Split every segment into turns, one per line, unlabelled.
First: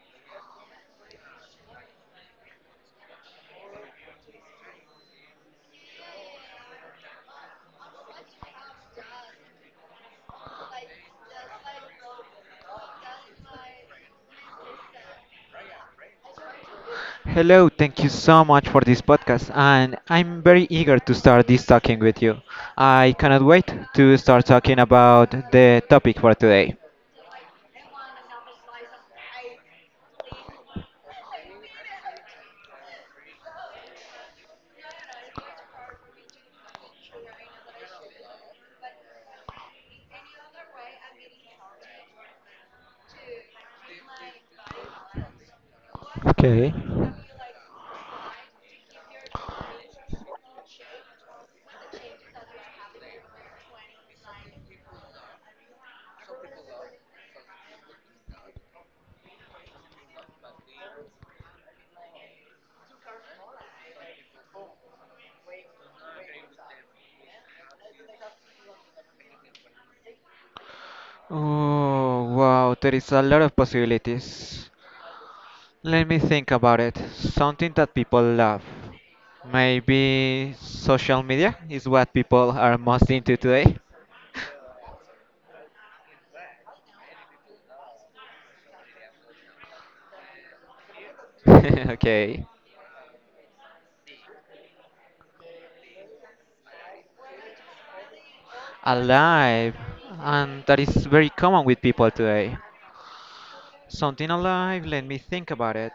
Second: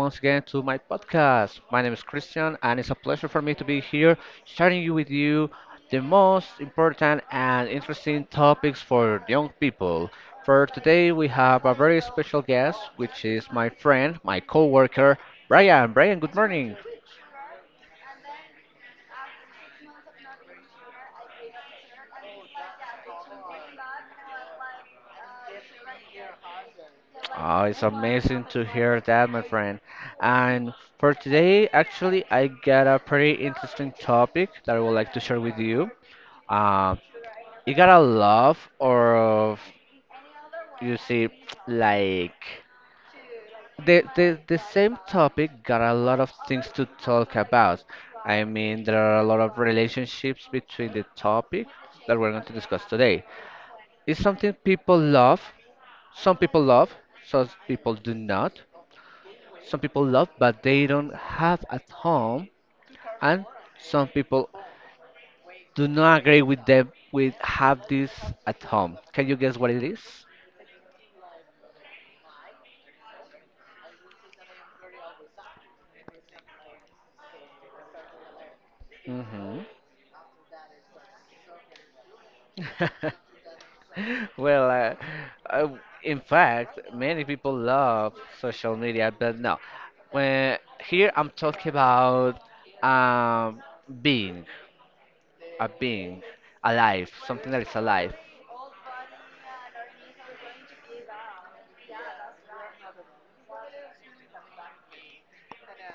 once again to my podcast. My name is Christian, and it's a pleasure for me to be here sharing you with you the most important and interesting topics for young people. For today, we have a very special guest, which is my friend, my coworker, Brian. Brian, good morning.
Hello, thank you so much for this podcast, and I'm very eager to start this talking with you. I cannot wait to start talking about the topic for today.
Oh, it's amazing to hear that, my friend. And for today, actually, I got a pretty interesting topic that I would like to share with you. Um, you gotta love or you see like the same topic got a lot of things
Okay.
to talk about. I mean, there are a lot of relationships between the topic that we're going to discuss today. It's something people love. Some people love, some people do not. Some people love but they don't have at home, and some people do not agree with them with have this at home. Can you guess what it is?
Oh, wow, there is a lot of possibilities. Let me think about it. Something that people love.
Mm-hmm.
Maybe social media is what people are most into today.
Well, uh, in fact, many people love social media, but no. When here I'm talking about
okay.
um, being, a being, alive, something that is alive.
Alive. And that is very common with people today. Something alive, let me think about it.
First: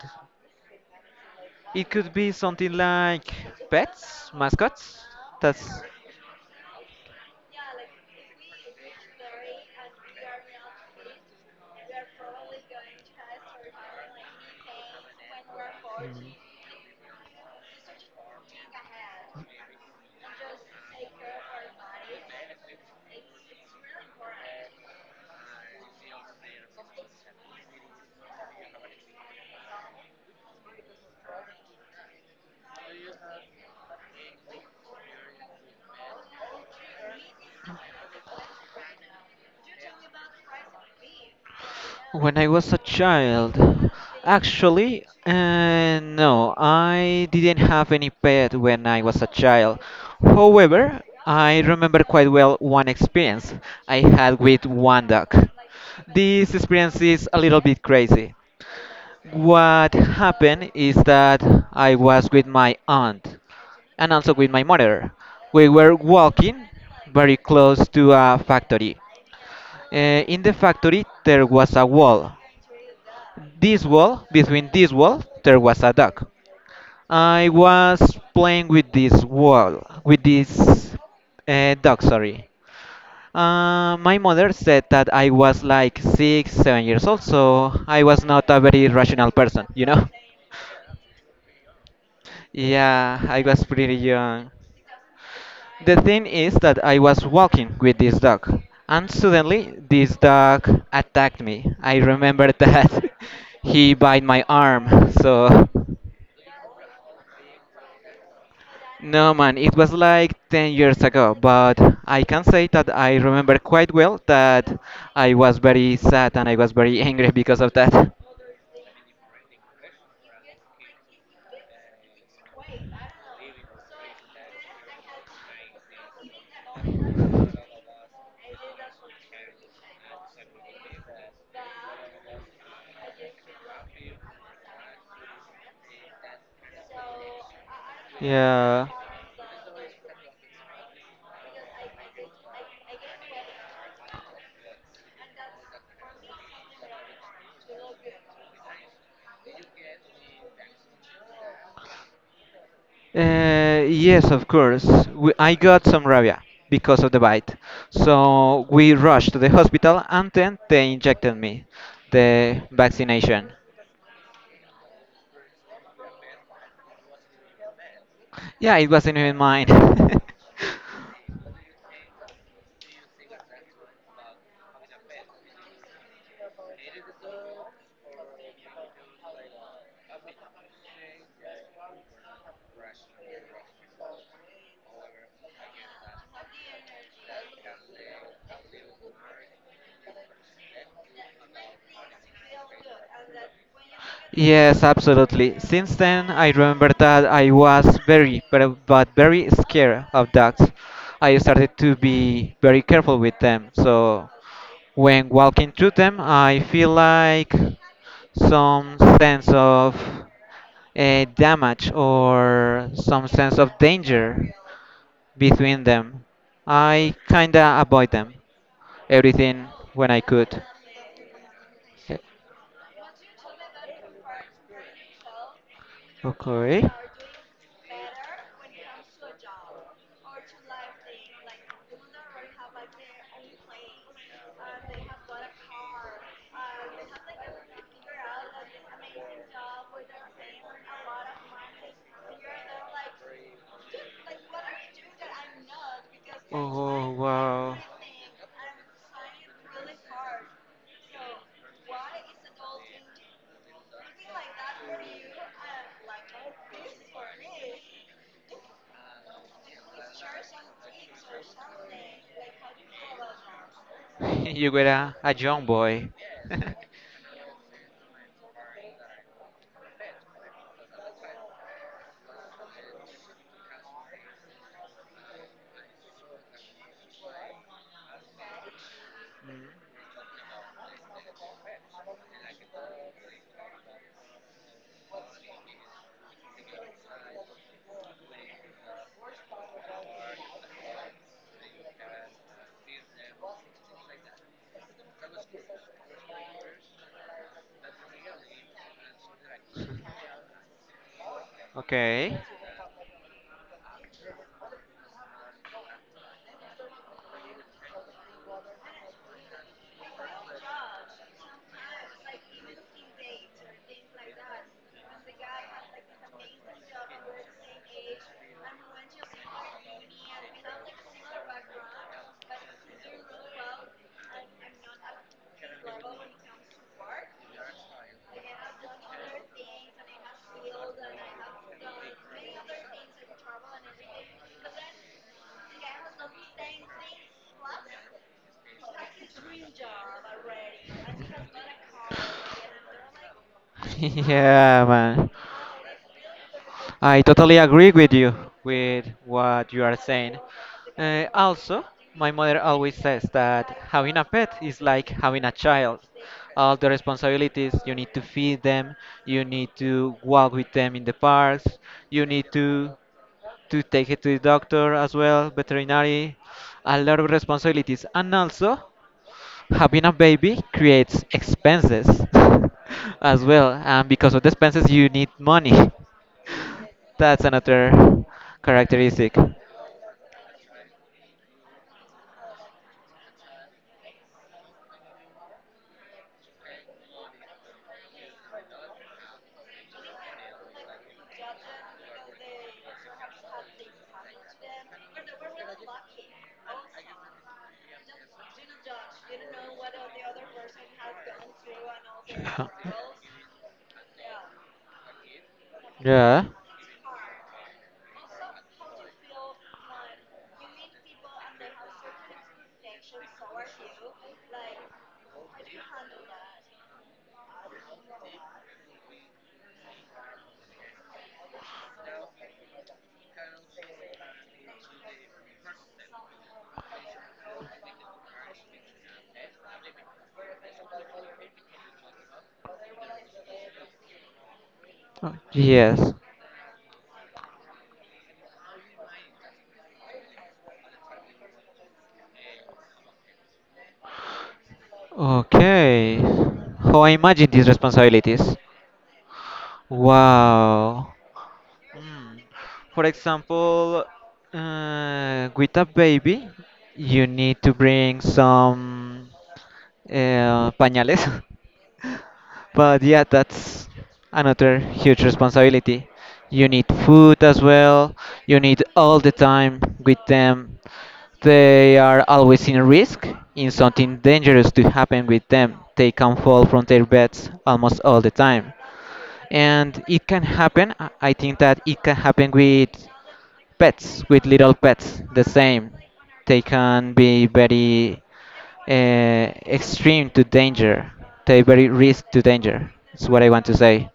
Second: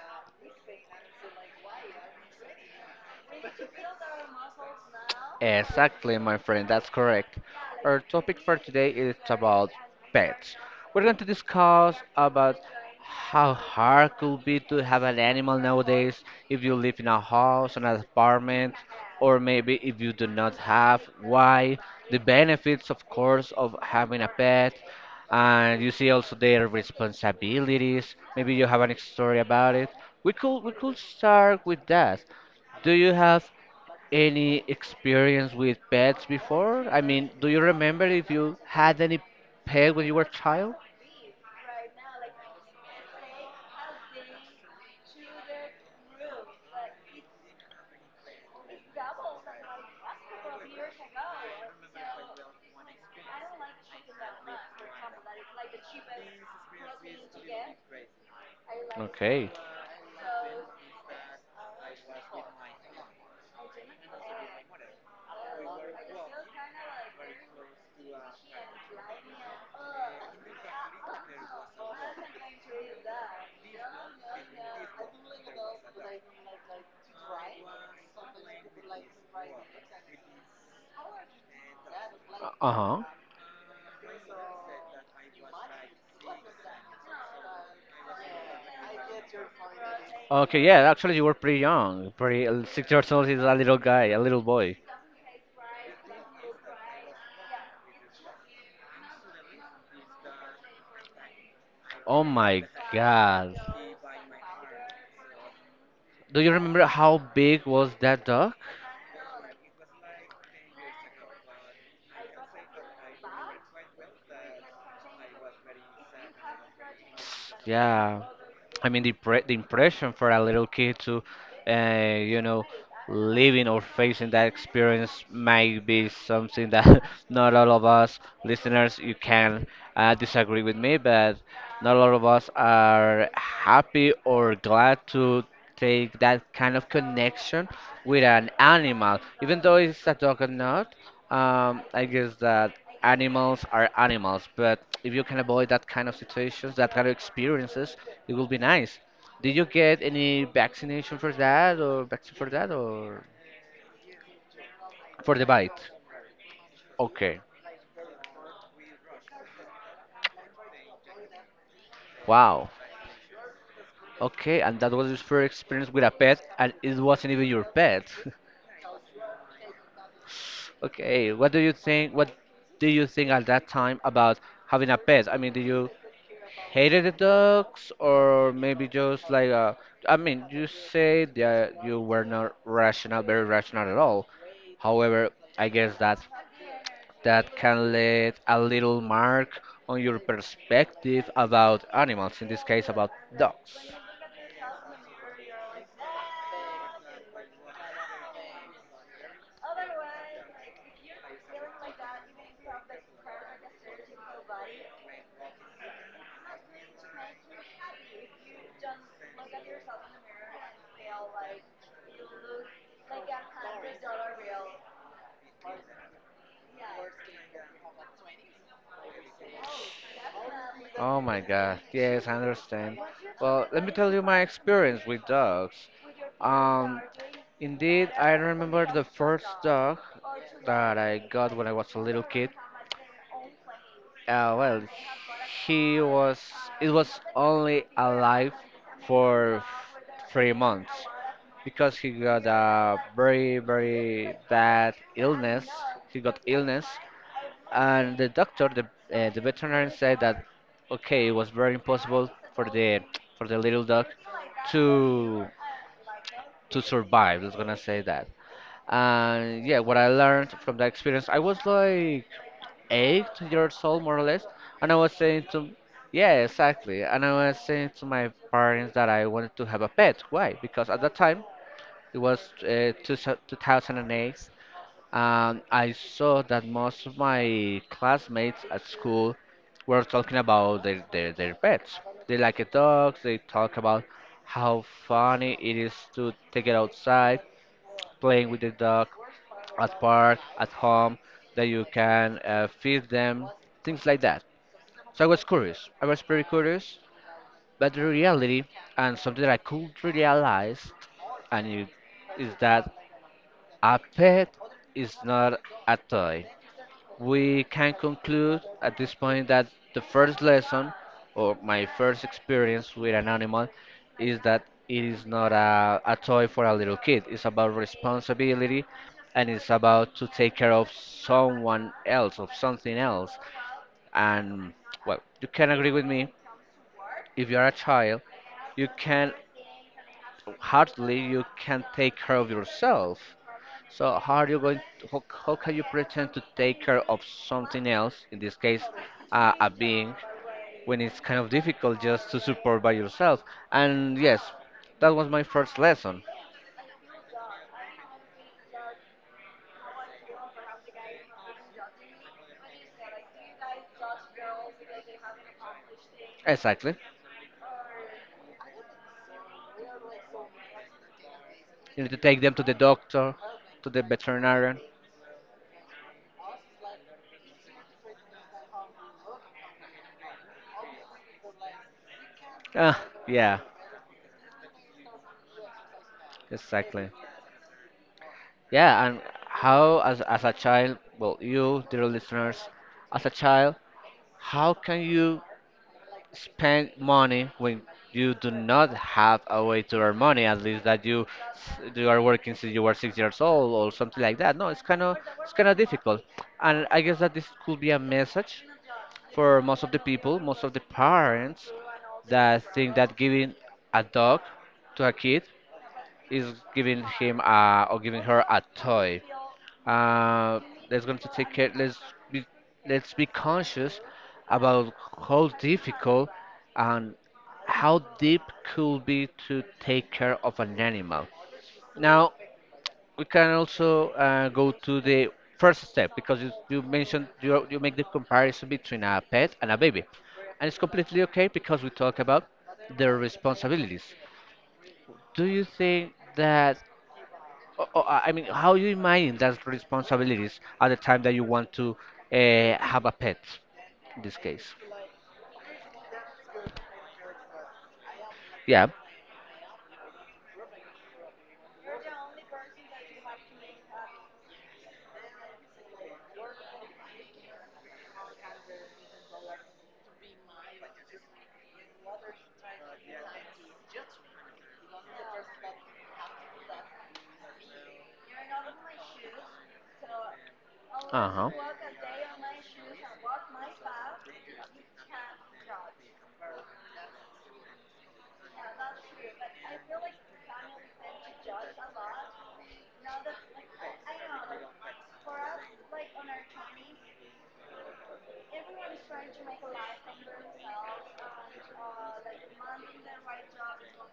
It could be something like pets, mascots. That's
Exactly, my friend, that's correct. Our topic for today is about pets. We're going to discuss about how hard could be to have an animal nowadays if you live in a house, an apartment, or maybe if you do not have, why, the benefits, of course, of having a pet, and you see also their responsibilities. Maybe you have an story about it. We could start with that. Do you have any experience with pets before? I mean, do you remember if you had any pet when you were a child?
when I was a child. Actually, no, I didn't have any pet when I was a child. However, I remember quite well one experience I had with one dog. This experience is a little bit crazy.
Okay.
What happened is that I was with my aunt, and also with my mother. We were walking very close to a factory. In the factory, there was a wall. This wall, between this wall, there was a dog. I was playing with this wall, with this dog, sorry.
Uh-huh.
My mother said that I was like 6, 7 years old, so I was not a very rational person.
Okay, yeah, actually you were pretty young. Pretty 6 years
Yeah,
old
I
is a
was
little
pretty
guy, a little
young.
boy.
The thing is that I was walking with this dog, and suddenly this dog attacked me. I
Oh
remember
my
that
God.
he bit my arm. So,
Do you remember how big was that dog?
no man, it was like 10 years ago, but I can say that I remember quite well that I was very sad and I was very angry because of that.
Yeah. I mean, the impression for a little kid to, you know, living or facing that experience might be something that not all of us listeners you can disagree with me, but not all of us are happy or glad to take that kind of connection with an
Yeah.
animal, even though it's a dog or not. I guess that animals are animals, but if you can avoid that kind of situations, that kind of experiences, it will be nice. Did you get any vaccination for that or vaccine for that or
Yes, of course.
for the
I got
bite?
some rabia because of the
Okay.
bite. So we rushed to the hospital and then they injected me the
Wow.
vaccination.
Okay, and that was your first experience with a pet and it wasn't even your pet.
Yeah, it wasn't even mine.
Okay, what do you think, what do you think at that time about having a pet? I mean, do you hated the dogs or maybe just like, I mean you say that you were not rational, very rational at all. However, I guess that that can leave a little mark on your perspective about animals, in this case about dogs.
Yes, absolutely. Since then, I remember that I was very, but very scared of dogs. I started to be very careful with them. So when walking through them, I feel like some sense of damage or some sense of danger between them. I kinda avoid them, everything when I could.
Oh my god,
Okay.
yes, I understand. Well, let me tell you my experience with dogs.
Okay.
Um, Indeed, I remember the first dog that I got when I was a little kid. Well, he was. It was only alive for 3 months because he got a very very bad illness. He got illness,
Oh, wow.
and the doctor, the veterinarian said that okay, it was very impossible for the little dog to to survive. Let's gonna say that. And yeah, what I learned from that experience, I was like 8 years old, more or less,
you were
and I was
a
saying
young
to,
boy.
yeah, exactly, and I was saying to my parents that I wanted to have a pet. Why? Because at that time it was 2008, and I saw that most of my classmates at school were talking about their pets. They like dogs, they talk about how funny it is to take it outside, playing with the dog at park, at home, that you can feed them, things like that. So I was curious. I was pretty curious, but the reality and something that I could realize, and it,
okay.
is that a pet is not a toy. We can conclude at this point that the first lesson or my first experience with an animal is that it is not a toy for a little kid. It's about responsibility, and it's about to take care of someone else, of something else. And well, you can agree with me, if you're a child you can hardly you can take care of yourself. So how are you going? How can you pretend to take care of something else, in this case, a being, when it's kind of difficult just to support by yourself? And yes,
yeah,
that was
man.
my first lesson.
I totally agree with you with what you are saying. Also, my mother always says that having a pet is like having a child. All the
Exactly.
responsibilities, you need to feed them, you need to walk with them in the parks,
You need to
you
take
need
them to the
to
doctor, to the
take it to the
veterinarian.
doctor as well, veterinary, a lot of responsibilities, and also having a baby creates expenses
Ah,
as
yeah,
well, and because of the expenses you need money.
exactly.
That's another
Yeah, and
characteristic.
how as a child, well, you, dear listeners, as a child, how can you spend money when you do not have a way to earn money, at least that you you are working since you were 6 years old or something like that. No, it's kind of, it's kind of difficult, and I guess that this could be a message for most of the people, most of the parents that think that giving a dog to a kid
Yeah. Yeah.
is giving him a, or giving her a toy. Uh, Us going to take care. Be let's be conscious about how difficult and how deep could be to take care of an animal. Now we can also go to the first step because you mentioned you make the comparison between a pet and a baby, and it's completely okay because we talk about their responsibilities.
Oh,
Do you
yes.
think that? I mean, how you imagine those responsibilities at the time that you want to have a pet? In this case,
Okay. How I imagine these responsibilities.
yeah.
Wow. Hmm. For example, with a baby, you need to bring some pañales. But yeah, that's another huge responsibility. You need food as well. You need all the time with them.
Uh-huh.
They are always in risk, in something dangerous to happen with them. They can fall from their beds almost all the time. And it can happen. I think that it can happen with pets, with little pets, the same. They can be very extreme to danger, they very risk to danger. That's what I want to say.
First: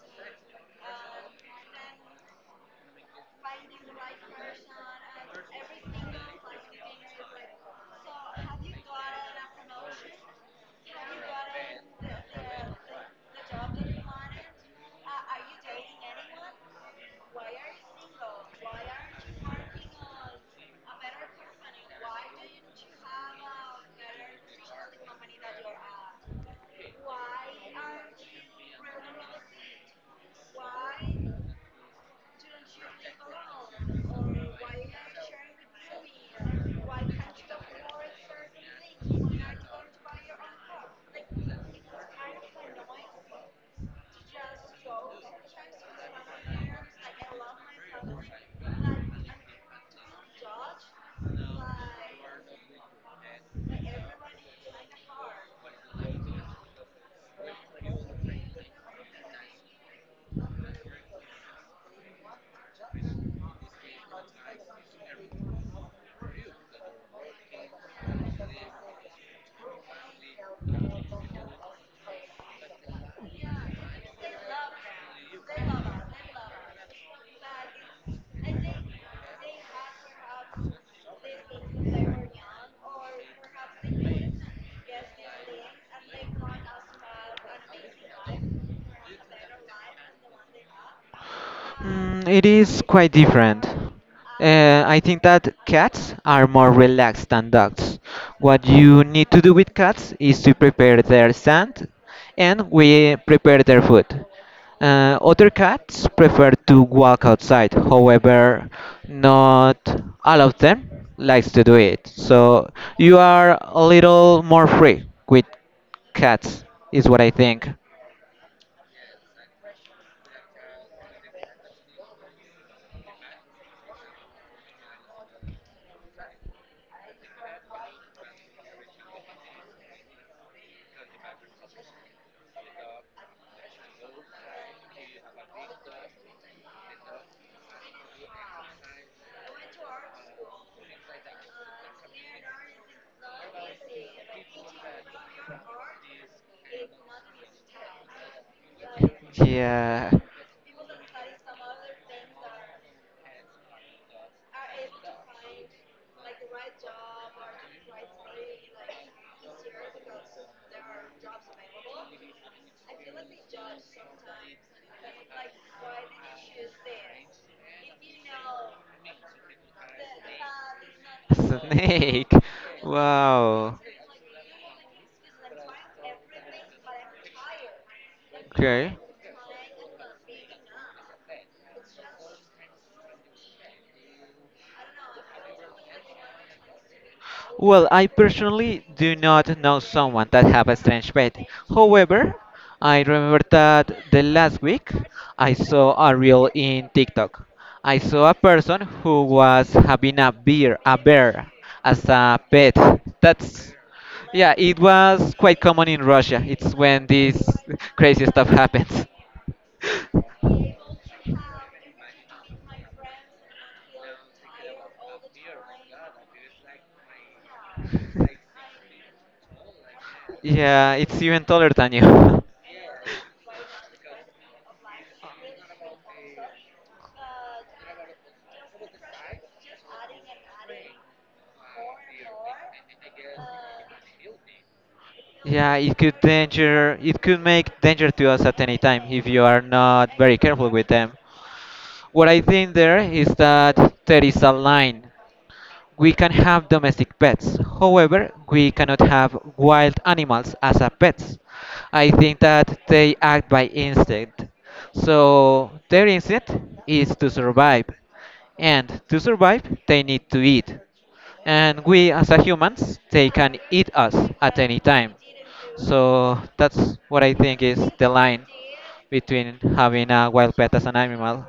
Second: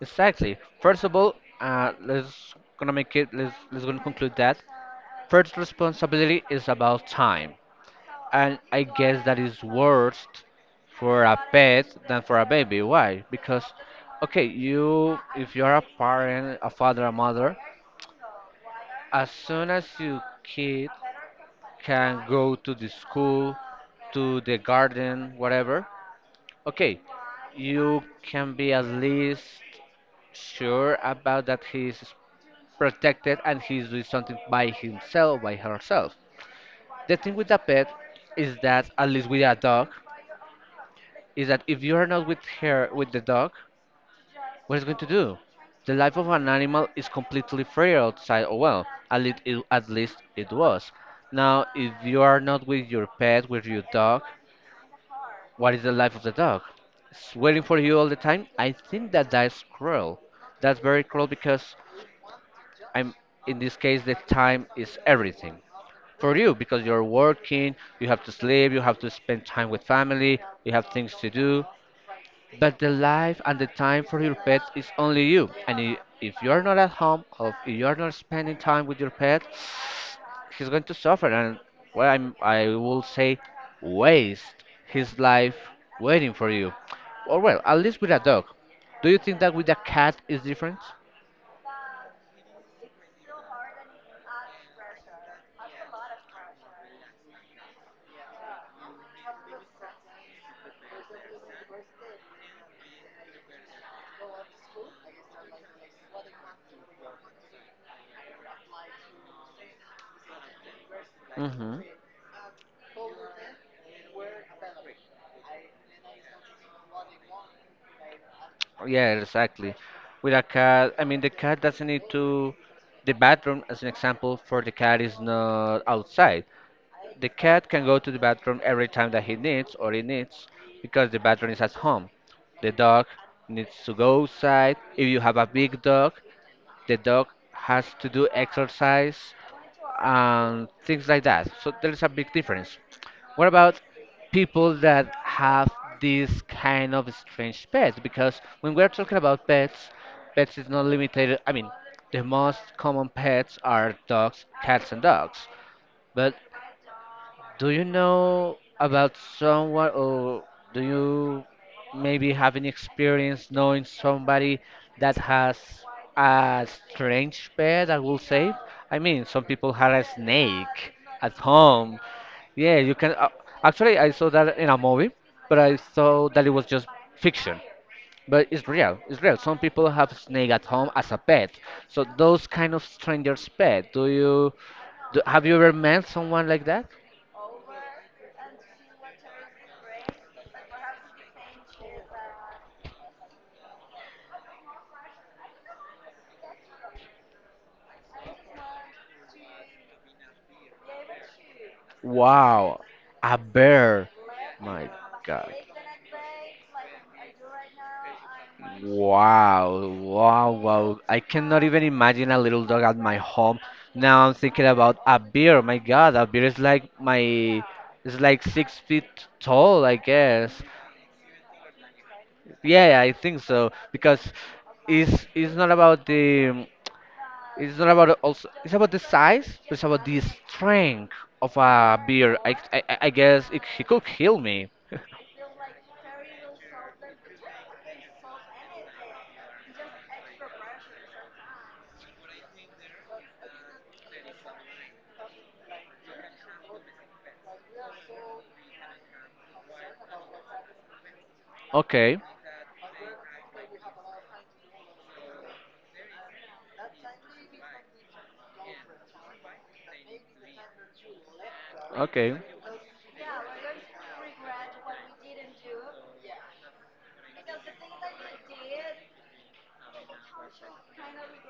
Exactly. First of all, let's gonna make it. Let's gonna conclude that first responsibility is about time, and I guess that is worse for a pet than for a baby. Why? Because, okay, you if you are a parent, a father, a mother, as soon as your kid can go to the school, to the garden, whatever, okay, you can be at least sure about that he's protected and he's doing something by himself, by herself. The thing with a pet is that, at least with a dog, is that if you are not with her, with the dog, what is going to do? The life of an animal is completely free outside. Oh well, at least it was. Now, if you are not with your pet, with your dog, what is the life of the dog? It's waiting for you all the time. I think that that's cruel. That's very cruel because I'm, in this case the time is everything for you because you're working, you have to sleep, you have to spend time with family, you have things to do. But the life and the time for your pet is only you. And if you are not at home, or if you are not spending time with your pet, he's going to suffer. And well, I'm, I will say, waste his life waiting for you. Or well, at least with a dog. Do you think that with a cat is different?
Mm, it is quite different. I think that cats are more relaxed than dogs. What you need to do with cats is to prepare their sand and we prepare their food. Other cats prefer to walk outside, however, not all of them likes to do
Hmm.
it. So you are a little more free with cats, is what I think.
Yeah, exactly. With a cat, I mean, the cat doesn't need to. The bathroom, as an example, for the cat is not outside. The cat can go to the bathroom every time that he needs or he needs because the bathroom is at home. The dog needs to go outside. If you have a big dog, the dog has to do exercise and things like that. So there is a big difference. What about people that have this kind of strange pets? Because when we're talking about pets,
Yeah.
pets is not limited. I mean, the most common pets are dogs, cats, and dogs. But do you know about someone, or do you maybe have any experience knowing somebody that has a strange pet, I will say? I mean, some people have a snake at home.
Snake.
Yeah, you can.
Wow.
Actually, I saw that in a movie, but I thought that it was just fiction. But it's
Okay.
real. It's real. Some people have snake at home as a pet. So those kind of strangers' pet. Do you have you ever met someone like that?
Well, I personally do not know someone that have a strange pet. However, I remember that the last week I saw a reel in TikTok. I saw a person who was having a bear as a pet.
Wow, a
That's
bear.
yeah, it
My
was
God.
quite common in Russia. It's when this crazy stuff happens.
Wow, wow, wow. I cannot even imagine a little dog at my home. Now I'm thinking about a bear. My God, a bear is like my, it's like 6 feet tall, I guess.
Yeah, it's even taller than you.
Yeah, I think so. Because it's not about the it's not about also. It's about the size, but it's about the strength of a beer. I guess it. He could kill me.
Yeah, it could danger. It could make danger to us at any time if you are not very careful with them. What I think there is that there is a line. We can have domestic pets. However, we cannot have wild animals as a pets. I
Okay,
think that they act by instinct. So their instinct is to survive. And to survive, they need to eat. And we as
okay.
a humans, they can eat us at any time. So that's what I think is the line between having a wild pet as an animal.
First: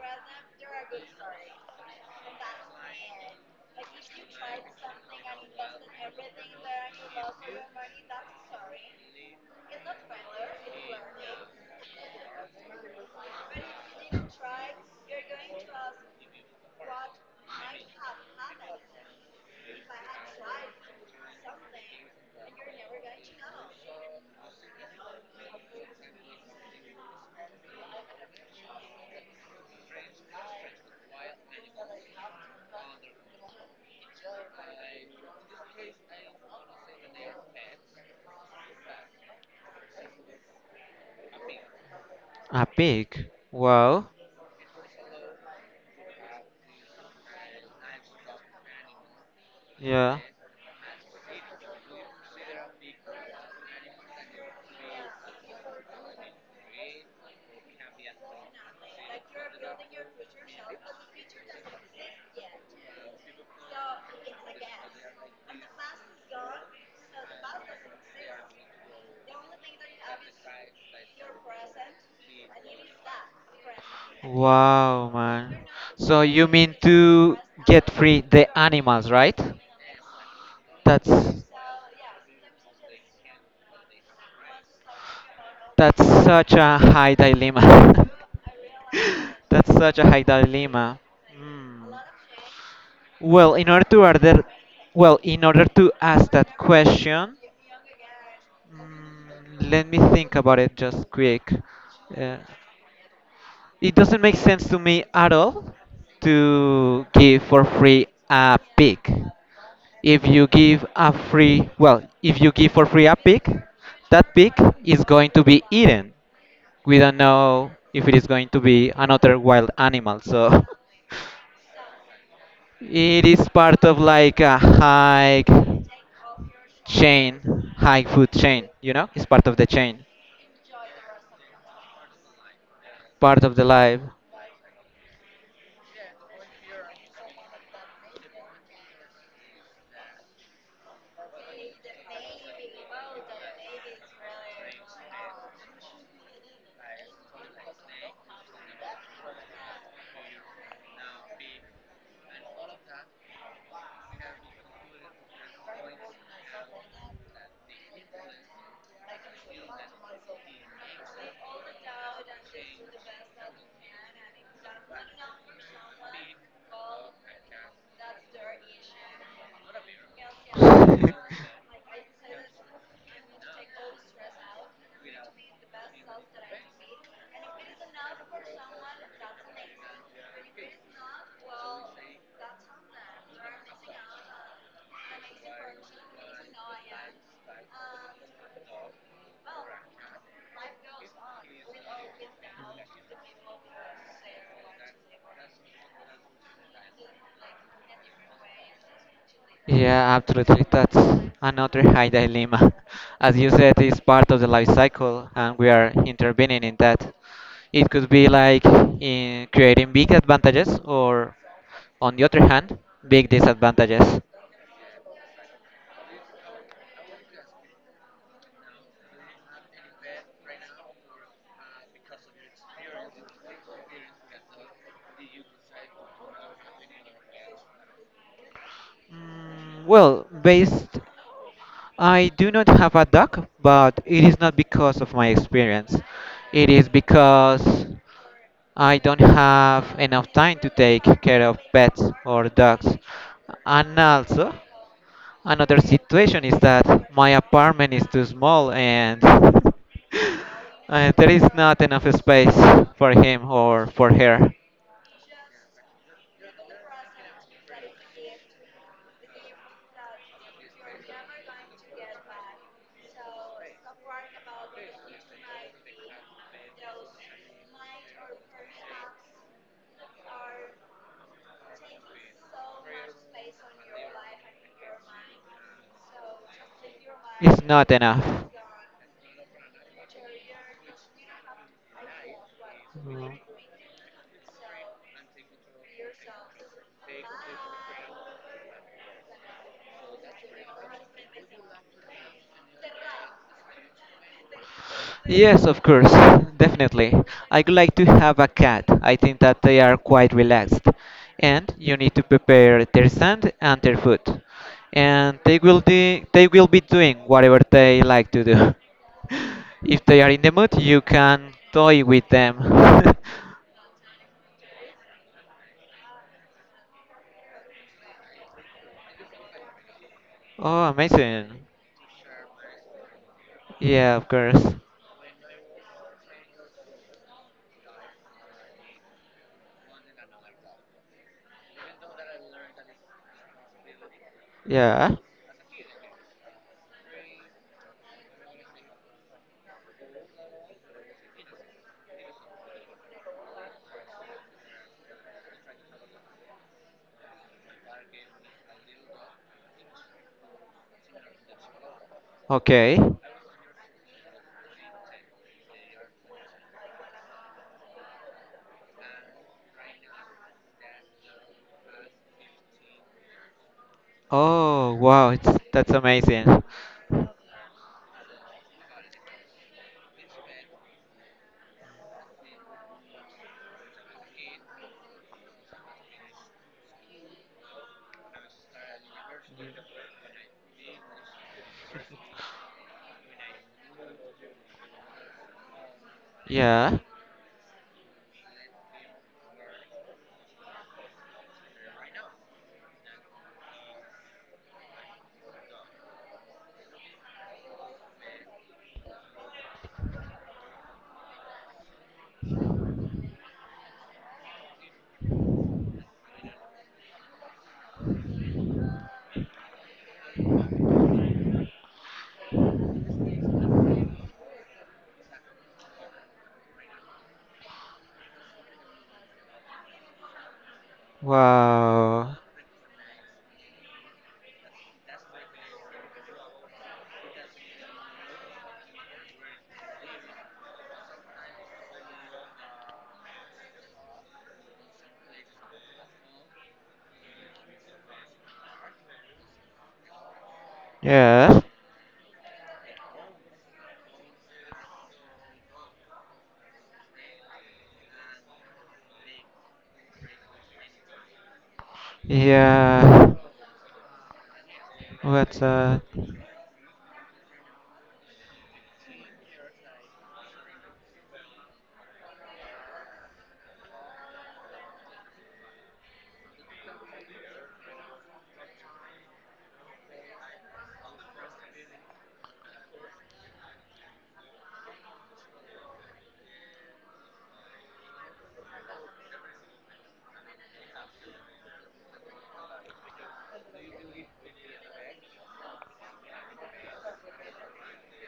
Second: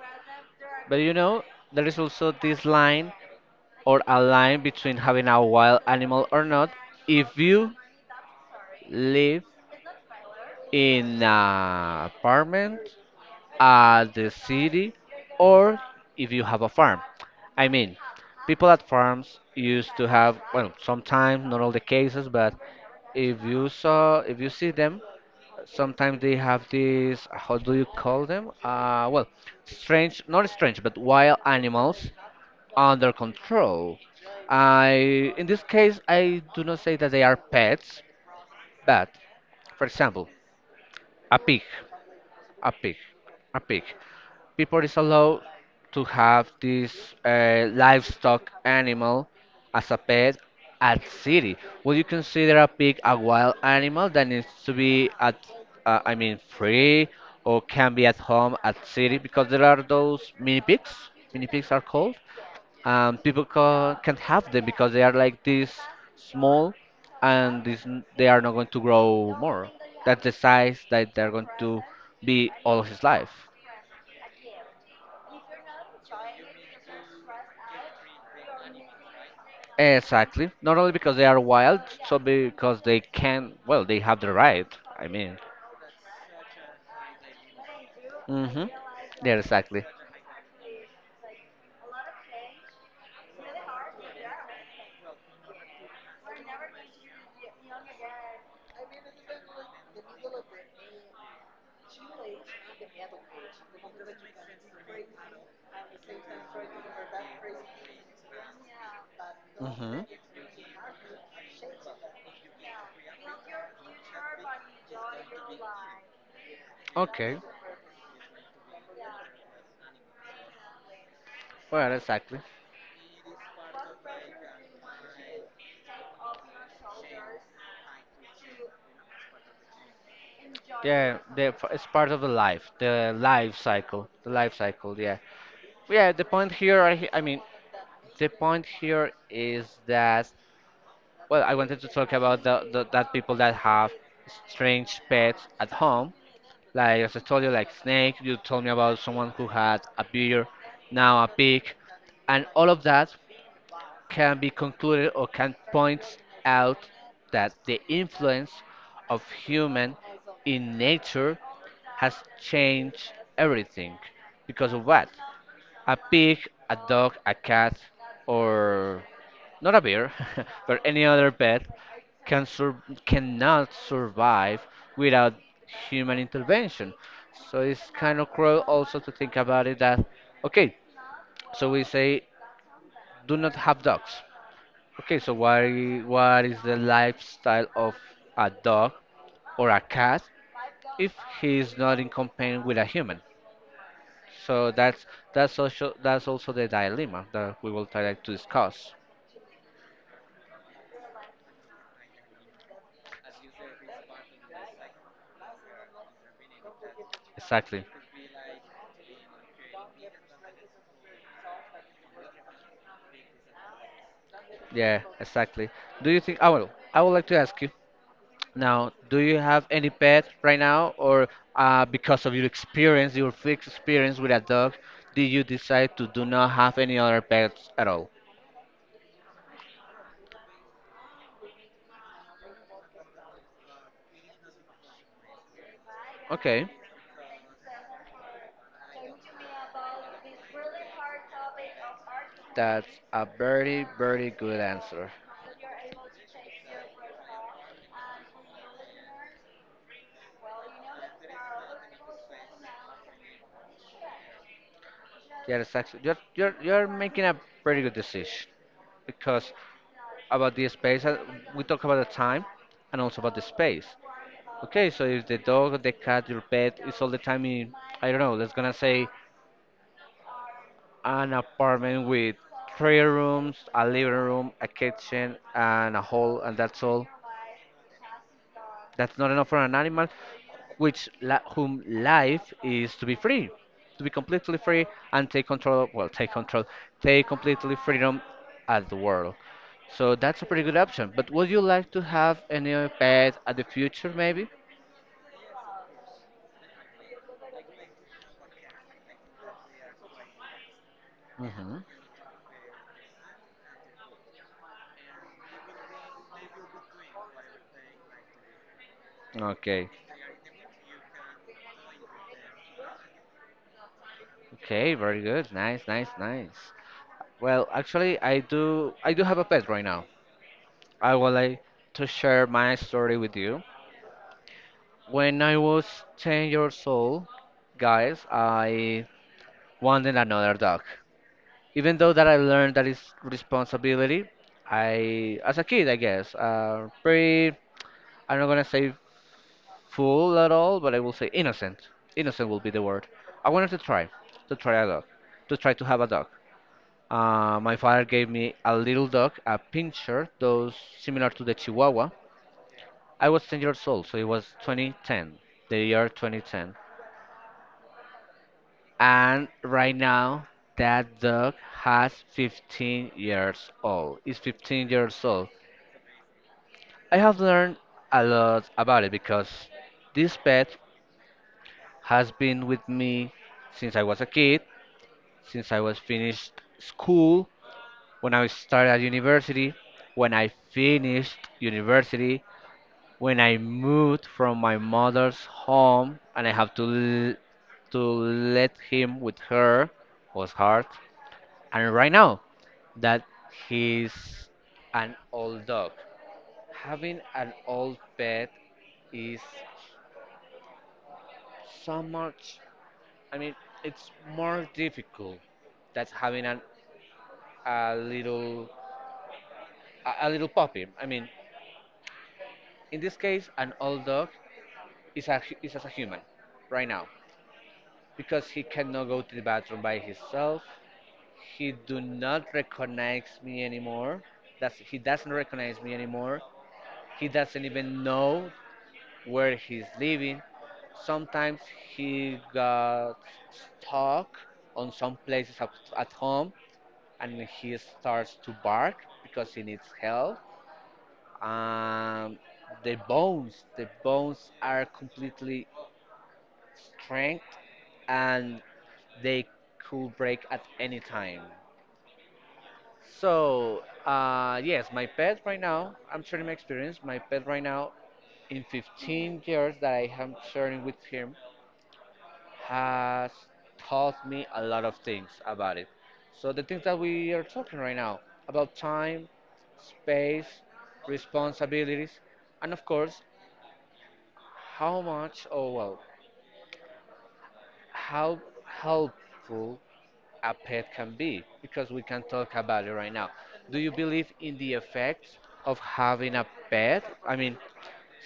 But there is also this line or a line between having a wild animal or not. If you live in an apartment at the city or if you have a farm. I mean, people at farms used to have, well, sometimes, not all the cases, but if you see them, sometimes they have these, how do you call them? Well, strange, not strange, but wild animals under control. I, in this case, I do not say that they are pets, but, for example, a pig,
A
a pig,
pig.
a pig.
Wow.
People is allowed to have this livestock animal as a
Yeah.
pet at city. Would you consider a pig a wild animal that needs to be at, I mean, free, or can be at home at city? Because there are those mini pigs. Mini pigs are called. People can't have them because they are like this small, and they are not going to grow more. That's the size that they're going to be all of his life.
Wow, man. So you mean to get free the animals, right?
Exactly. Not only
That's
because they are wild, so because well, they have the right. I mean.
that's such a high dilemma.
Mm-hmm. Yeah,
that's
exactly.
such a high dilemma. Hmm. Well, in order to well, in order to ask that question, mm, let me think about it just quick. Uh, It doesn't make sense to me at all to give for free a pig.
Mm-hmm.
If you give a well, if you give for free a pig, that pig is going to be eaten. We don't
Okay.
know if it is going to be another wild animal, so
Well, exactly.
it is part of like a chain, high food chain, you know? It's part of the chain,
Yeah, it's part of the
part
life
of the life.
cycle, the life cycle. Yeah. Yeah. The point here, I mean, the point here is that, well, I wanted to talk about the that people that have strange pets at home. Like as I told you, like snake. You told me about someone who had a beer, now a pig, and all of that can be concluded or can point out that the influence of human in nature has changed everything. Because of what? A pig, a dog, a cat, or not a bear, but any other pet cannot survive without human intervention. So it's kind of cruel also to think about it that, okay, so we say do not have dogs. Okay, so why what is the lifestyle of a dog or a cat if he is not in company with a human? So that's also the dilemma that we will try to discuss.
Yeah, absolutely. That's another high dilemma. As you said, it's part of the life cycle, and we are intervening in that.
Exactly.
It could be like in creating big advantages, or on the other hand, big disadvantages.
Yeah, exactly. Do you think? Oh, well, I would like to ask you now. Do you have any pet right now, or because of your experience, your fixed experience with a dog, did you decide to do not have any other pets at all?
Well, I do not have a dog, but it is not because of my experience.
Okay,
It is because I don't have enough time to take care of pets or
that's
dogs.
a very,
And
very
also,
good answer.
another situation is that my apartment is too small and there is not enough space for him or for her.
Yeah, exactly. You're making a pretty good decision. Because about the space, we talk about the time and also about the space. Okay, so if the dog, the cat, your pet is all the time in, I don't know, let's gonna say an apartment with three rooms, a living room, a kitchen, and a hall, and that's all.
It's not enough.
That's not enough for an animal whom life is to be free, to be completely free and take control. Well, take control, take completely freedom at the world. So that's a pretty good option. But would you like to have any other pet at the future, maybe?
Yes, of course, definitely. I would like to have a cat. I think that they are quite relaxed. And
Hmm.
you need to prepare their sand and their food. And they will be doing whatever they like to do.
Okay.
If they are in the mood, you can toy with them.
Okay. Very good. Nice. Nice. Nice. Well, actually, I do. I do have a pet right now.
Oh,
I would like
amazing.
to share my story with you.
Yeah, of course.
When I was 10 years old, guys, I one than another dog. Even though that I learned that is responsibility,
Yeah.
I, as a kid, I guess, pretty, I'm not gonna say fool at all, but I will say innocent. Innocent will be the word. I wanted to try a dog, to try to have a dog. My father gave me a little dog, a pincher, those similar to the Chihuahua.
Okay.
I was 10 years old, so it was 2010, the year 2010. And right now, that dog has 15 years old. It's 15
Oh,
years
wow,
old.
it's, that's amazing.
I have learned a lot about it because this pet has been with me since I was a kid, since I was finished school, when I started at university, when I finished university, when I moved from my mother's home and I have to
Yeah.
let him with her was hard. And right now, that he's an old dog. Having an old pet is so much, I mean, it's more difficult than having an, a little a little puppy. I mean, in this case, an old dog is as a human right now because he cannot go to the bathroom by himself. He do
Wow.
not recognize me anymore. He doesn't recognize me anymore. He doesn't even know where he's living. Sometimes he got stuck on some places at home, and he starts to bark because he needs help.
Yeah.
Um, the bones are completely strength, and they could break at any time.
Yeah.
So, yes, my pet
What's
right now,
that?
I'm sharing my experience. My pet right now, in 15 years that I am sharing with him, has taught me a lot of things about it. So, the things that we are talking right now about time, space, responsibilities, and of course, how much, or well, how helpful a pet can be because we can talk about it right now. Do you believe in the effects of having a pet? I mean,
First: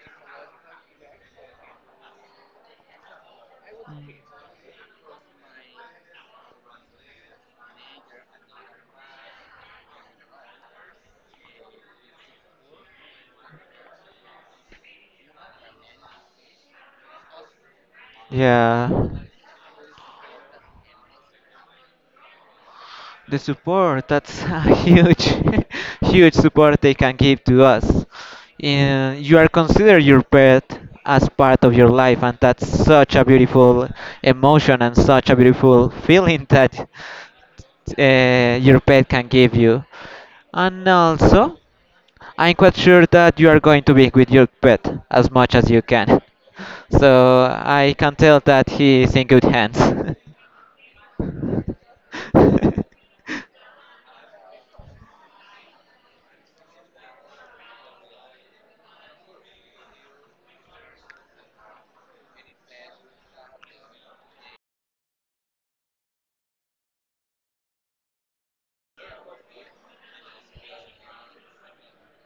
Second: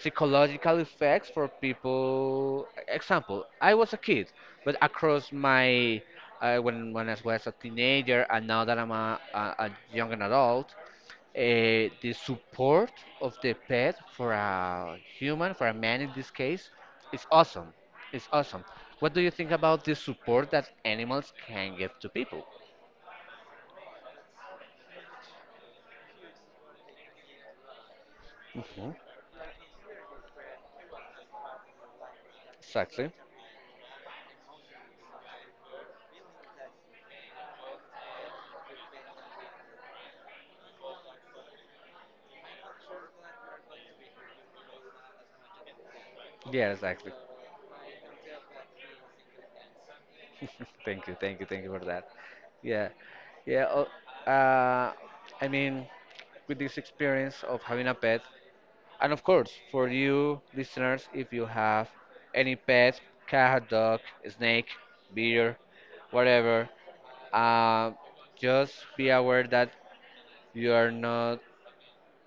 psychological effects for people. Example, I was a kid, but across my when I was a teenager and now that I'm a young adult, the support of the pet for a human, for a man in this case, is awesome. It's awesome.
Yeah.
What do you think about the support that animals can give to people?
The support, that's a huge, huge support they can give to us.
Hmm.
And you are consider your pet as part of your life, and that's
Exactly.
such a beautiful emotion and such a beautiful feeling that your pet can give you. And also, I'm quite sure that you are going to be with your pet as much as you can.
Yeah,
So
exactly.
I can tell that he is in good hands.
Thank you, thank you, thank you for that. Yeah, yeah. Oh, Uh, I mean, with this experience of having a pet, and of course, for you listeners, if you have any pet, cat, dog, snake, beer, whatever, Uh, just be aware that you are not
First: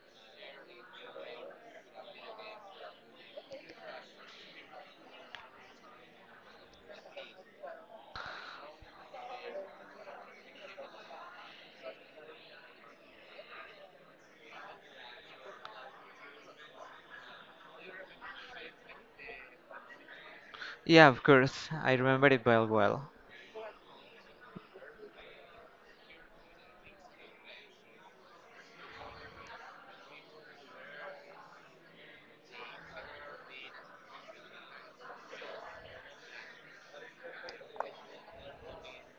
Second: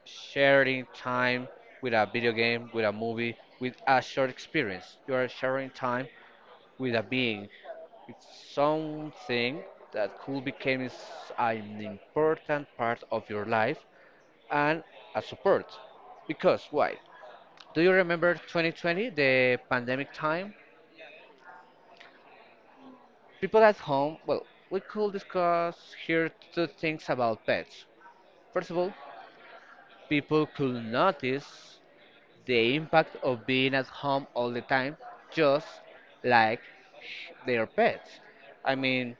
sharing time with a video game, with a movie, with a short experience. You are sharing time with a being. It's something that could become is an important part of your life and a support. Because why? Do you remember 2020, the pandemic time?
yeah, of course. I remember it well, well.
People at home, well, we could discuss here two things about pets. First of all, people could notice the impact of being at home all the time, just like their pets. I mean,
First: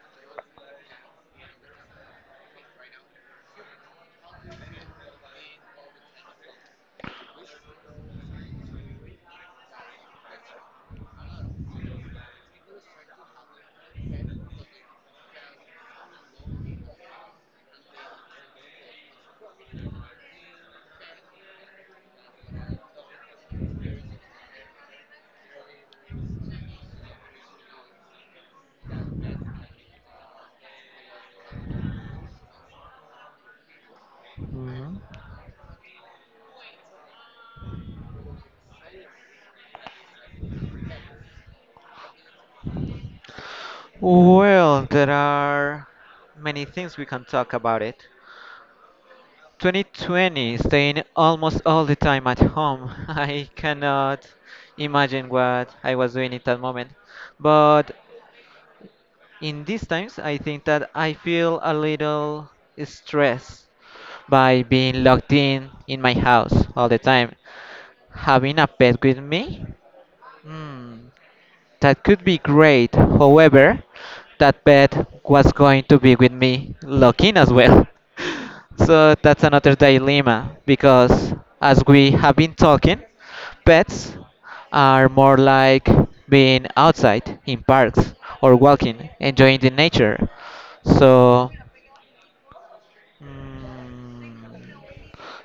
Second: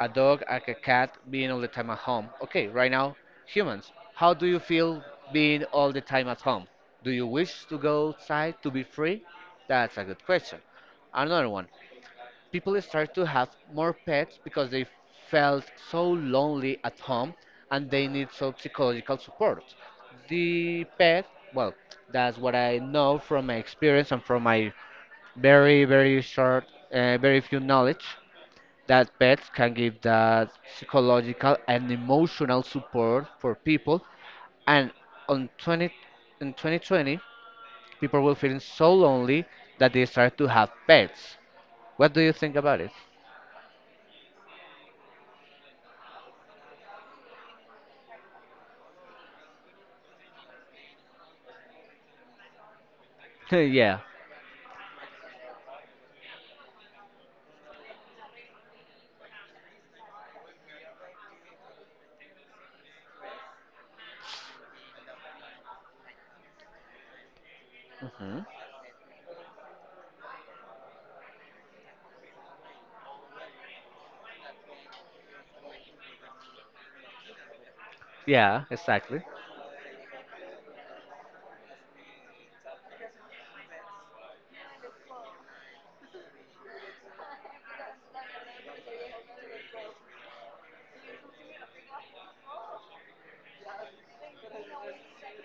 a dog, like a cat, being all the time at home. Okay, right now, humans, how do you feel being all the time at home? Do you wish to go outside to be free? That's a good question. Another one, people start to have more pets because they felt so lonely at home and they need some psychological support. The pet, well, that's what I know from my experience and from my very, very short, very few knowledge that pets can give that psychological and emotional support for people. And
Mhm.
on 20, in 2020, people were feeling so lonely that they start to have pets. What do you think about it?
Well, there are many things we can talk about it. 2020, staying almost all the time at home. I
Yeah.
cannot imagine what I was doing at that moment. But in these times, I think that I feel a little stressed by being locked in my house all the time.
Hmm,
Having a pet with me? Hmm. That could be great, however, that bet was going to be with me looking as well.
yeah,
So
exactly.
that's another dilemma because, as we have been talking, pets are more like being outside in parks or walking, enjoying the nature. So mm,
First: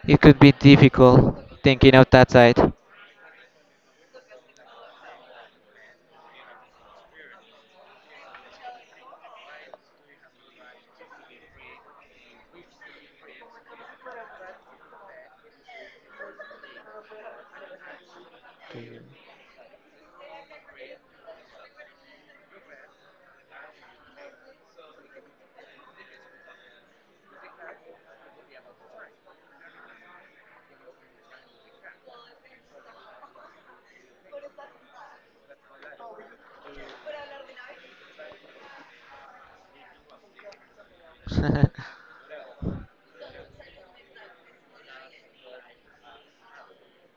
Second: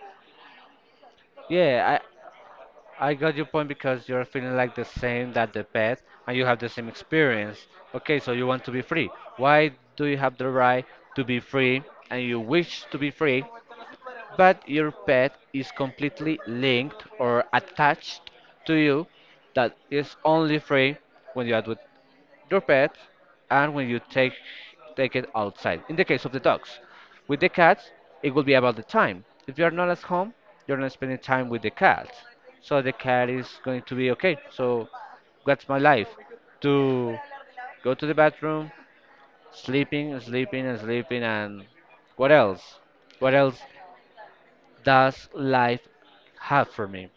it could be difficult thinking
Yeah,
of that side.
I got your point because you're feeling like the same that the pet and you have the same experience. Okay, so you want to be free. Why do you have the right to be free and you wish to be free, but your pet is completely linked or attached to you, that is only free when you are with your pet and when you take it outside. In the case of the dogs, with the cats, it will be about the time. If you are not at home, you're not spending time with the cat, so the cat is going to be okay. So that's my life: to go to the bathroom, sleeping, sleeping, and sleeping,
Okay.
and what else? What else does life have for me?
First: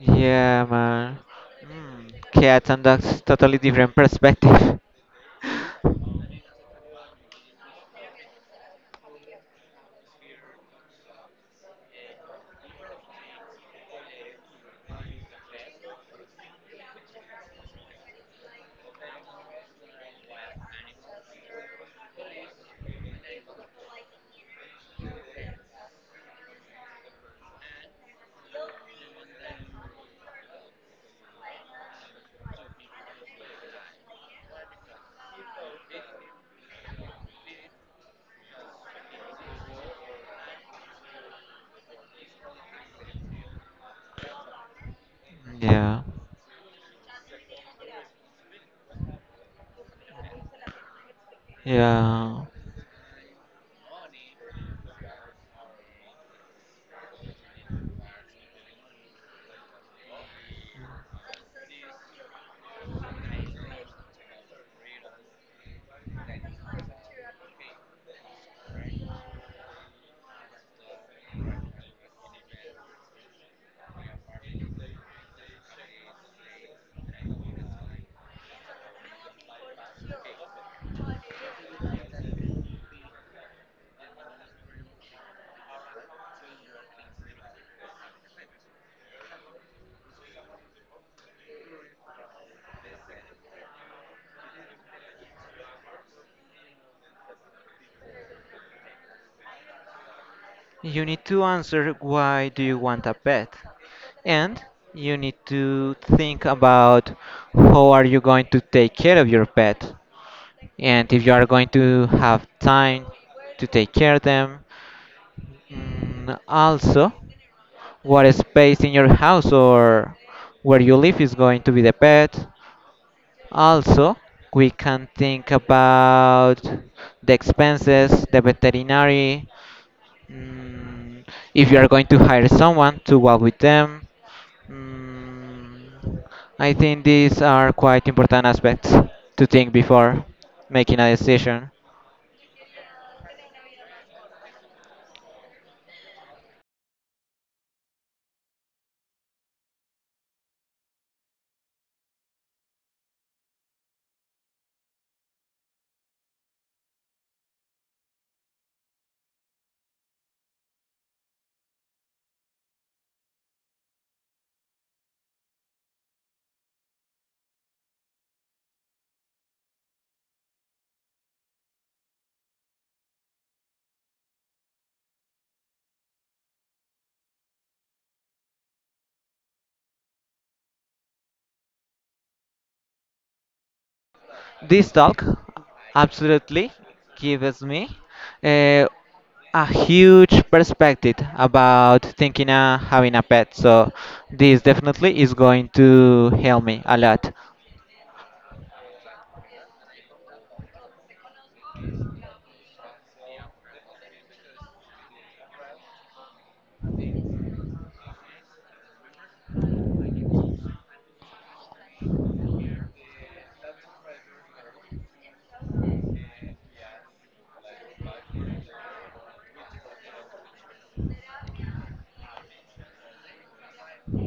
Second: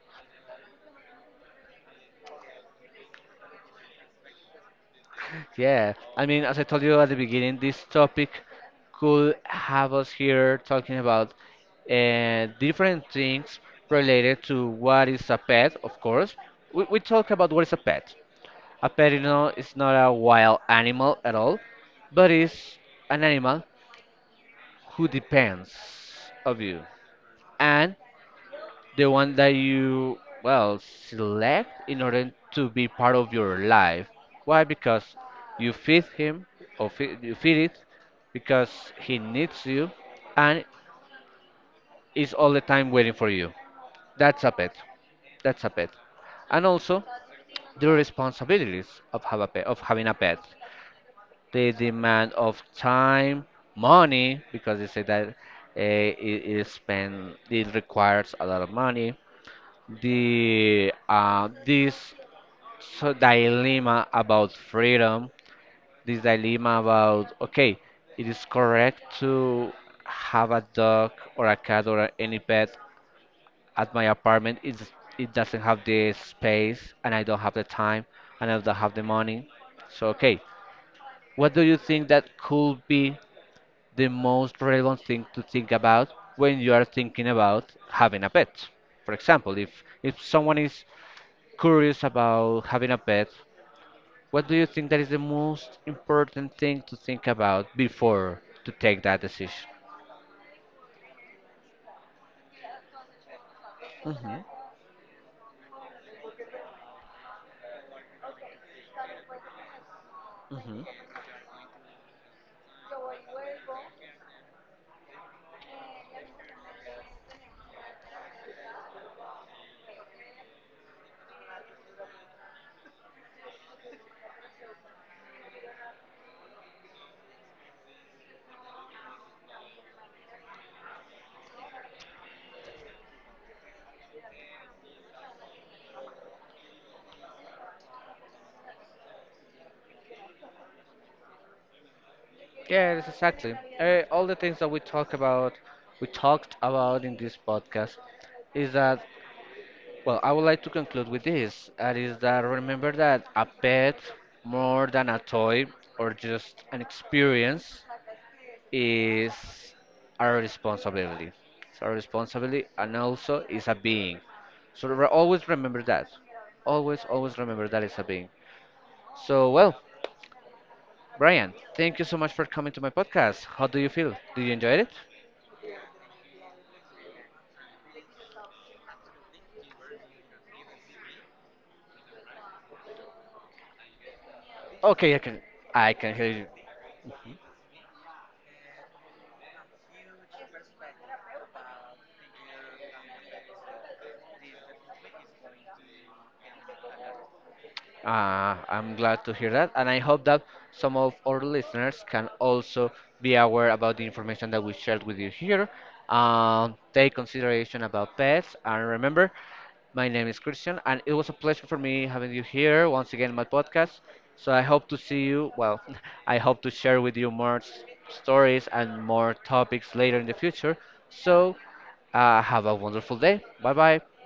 Yeah, man. Mm, cats and dogs, totally different perspective.
Yeah, I mean, as I told you at the beginning, this topic could have us here talking about different things related to what is a pet, of course. We talk about what is a pet. A pet is not a wild animal at all, but is an animal who depends of you. And the one that you, well, select in order to be part of your life. Why? Because you feed him, you feed it, because he needs you and is all the time waiting for you. That's a pet. That's a pet.
Yeah,
And also the responsibilities of having a pet, the demand
yeah.
of time, money, because they say that, it, is spend it requires a lot of money. The This so dilemma about freedom, this dilemma about, okay, it is correct to have a dog or a cat or any pet at my apartment. It doesn't have the space, and I don't have the time, and I don't have the money. So, okay, what do you think that could be the most relevant thing to think about when you are thinking about having a pet? For example, if someone is curious about having a pet, what do you think that is the most important thing to think about before to take that decision?
You need to answer why do you want a pet,
Mhm.
and you need to think about how are you going to take care of your pet,
Mhm.
and if you are going to have time to take care of them. Mm, also, what space in your house or where you live is going to be the pet. Also, we can think about the expenses, the veterinary, mm, if you are going to hire someone to walk with them. Mm, I think these are quite important aspects to think before making a decision.
Yeah, that's exactly. All the things that we talked about in this podcast, is that, well, I would like to conclude with this. That is that, remember that a pet, more than a toy or just an experience, is our responsibility. It's our responsibility, and also is a being. So always remember that. Always, always remember that is a being. So, well, Brian, thank you so much for coming to my podcast. How do you feel? Did you enjoy it?
This
Okay, I
talk
can, I can hear you.
absolutely gives me uh, a huge perspective about thinking of having a pet. So this definitely is going to help me a lot.
I'm glad to hear that, and I hope that some of our listeners can also be aware about the information that we shared with you here. Take consideration about pets, and remember, my name is Christian, and it was a pleasure for me having you here once again in my podcast. So I hope to see you. Well, I hope to share with you more stories and more topics later in the future. So have a wonderful day. Bye bye.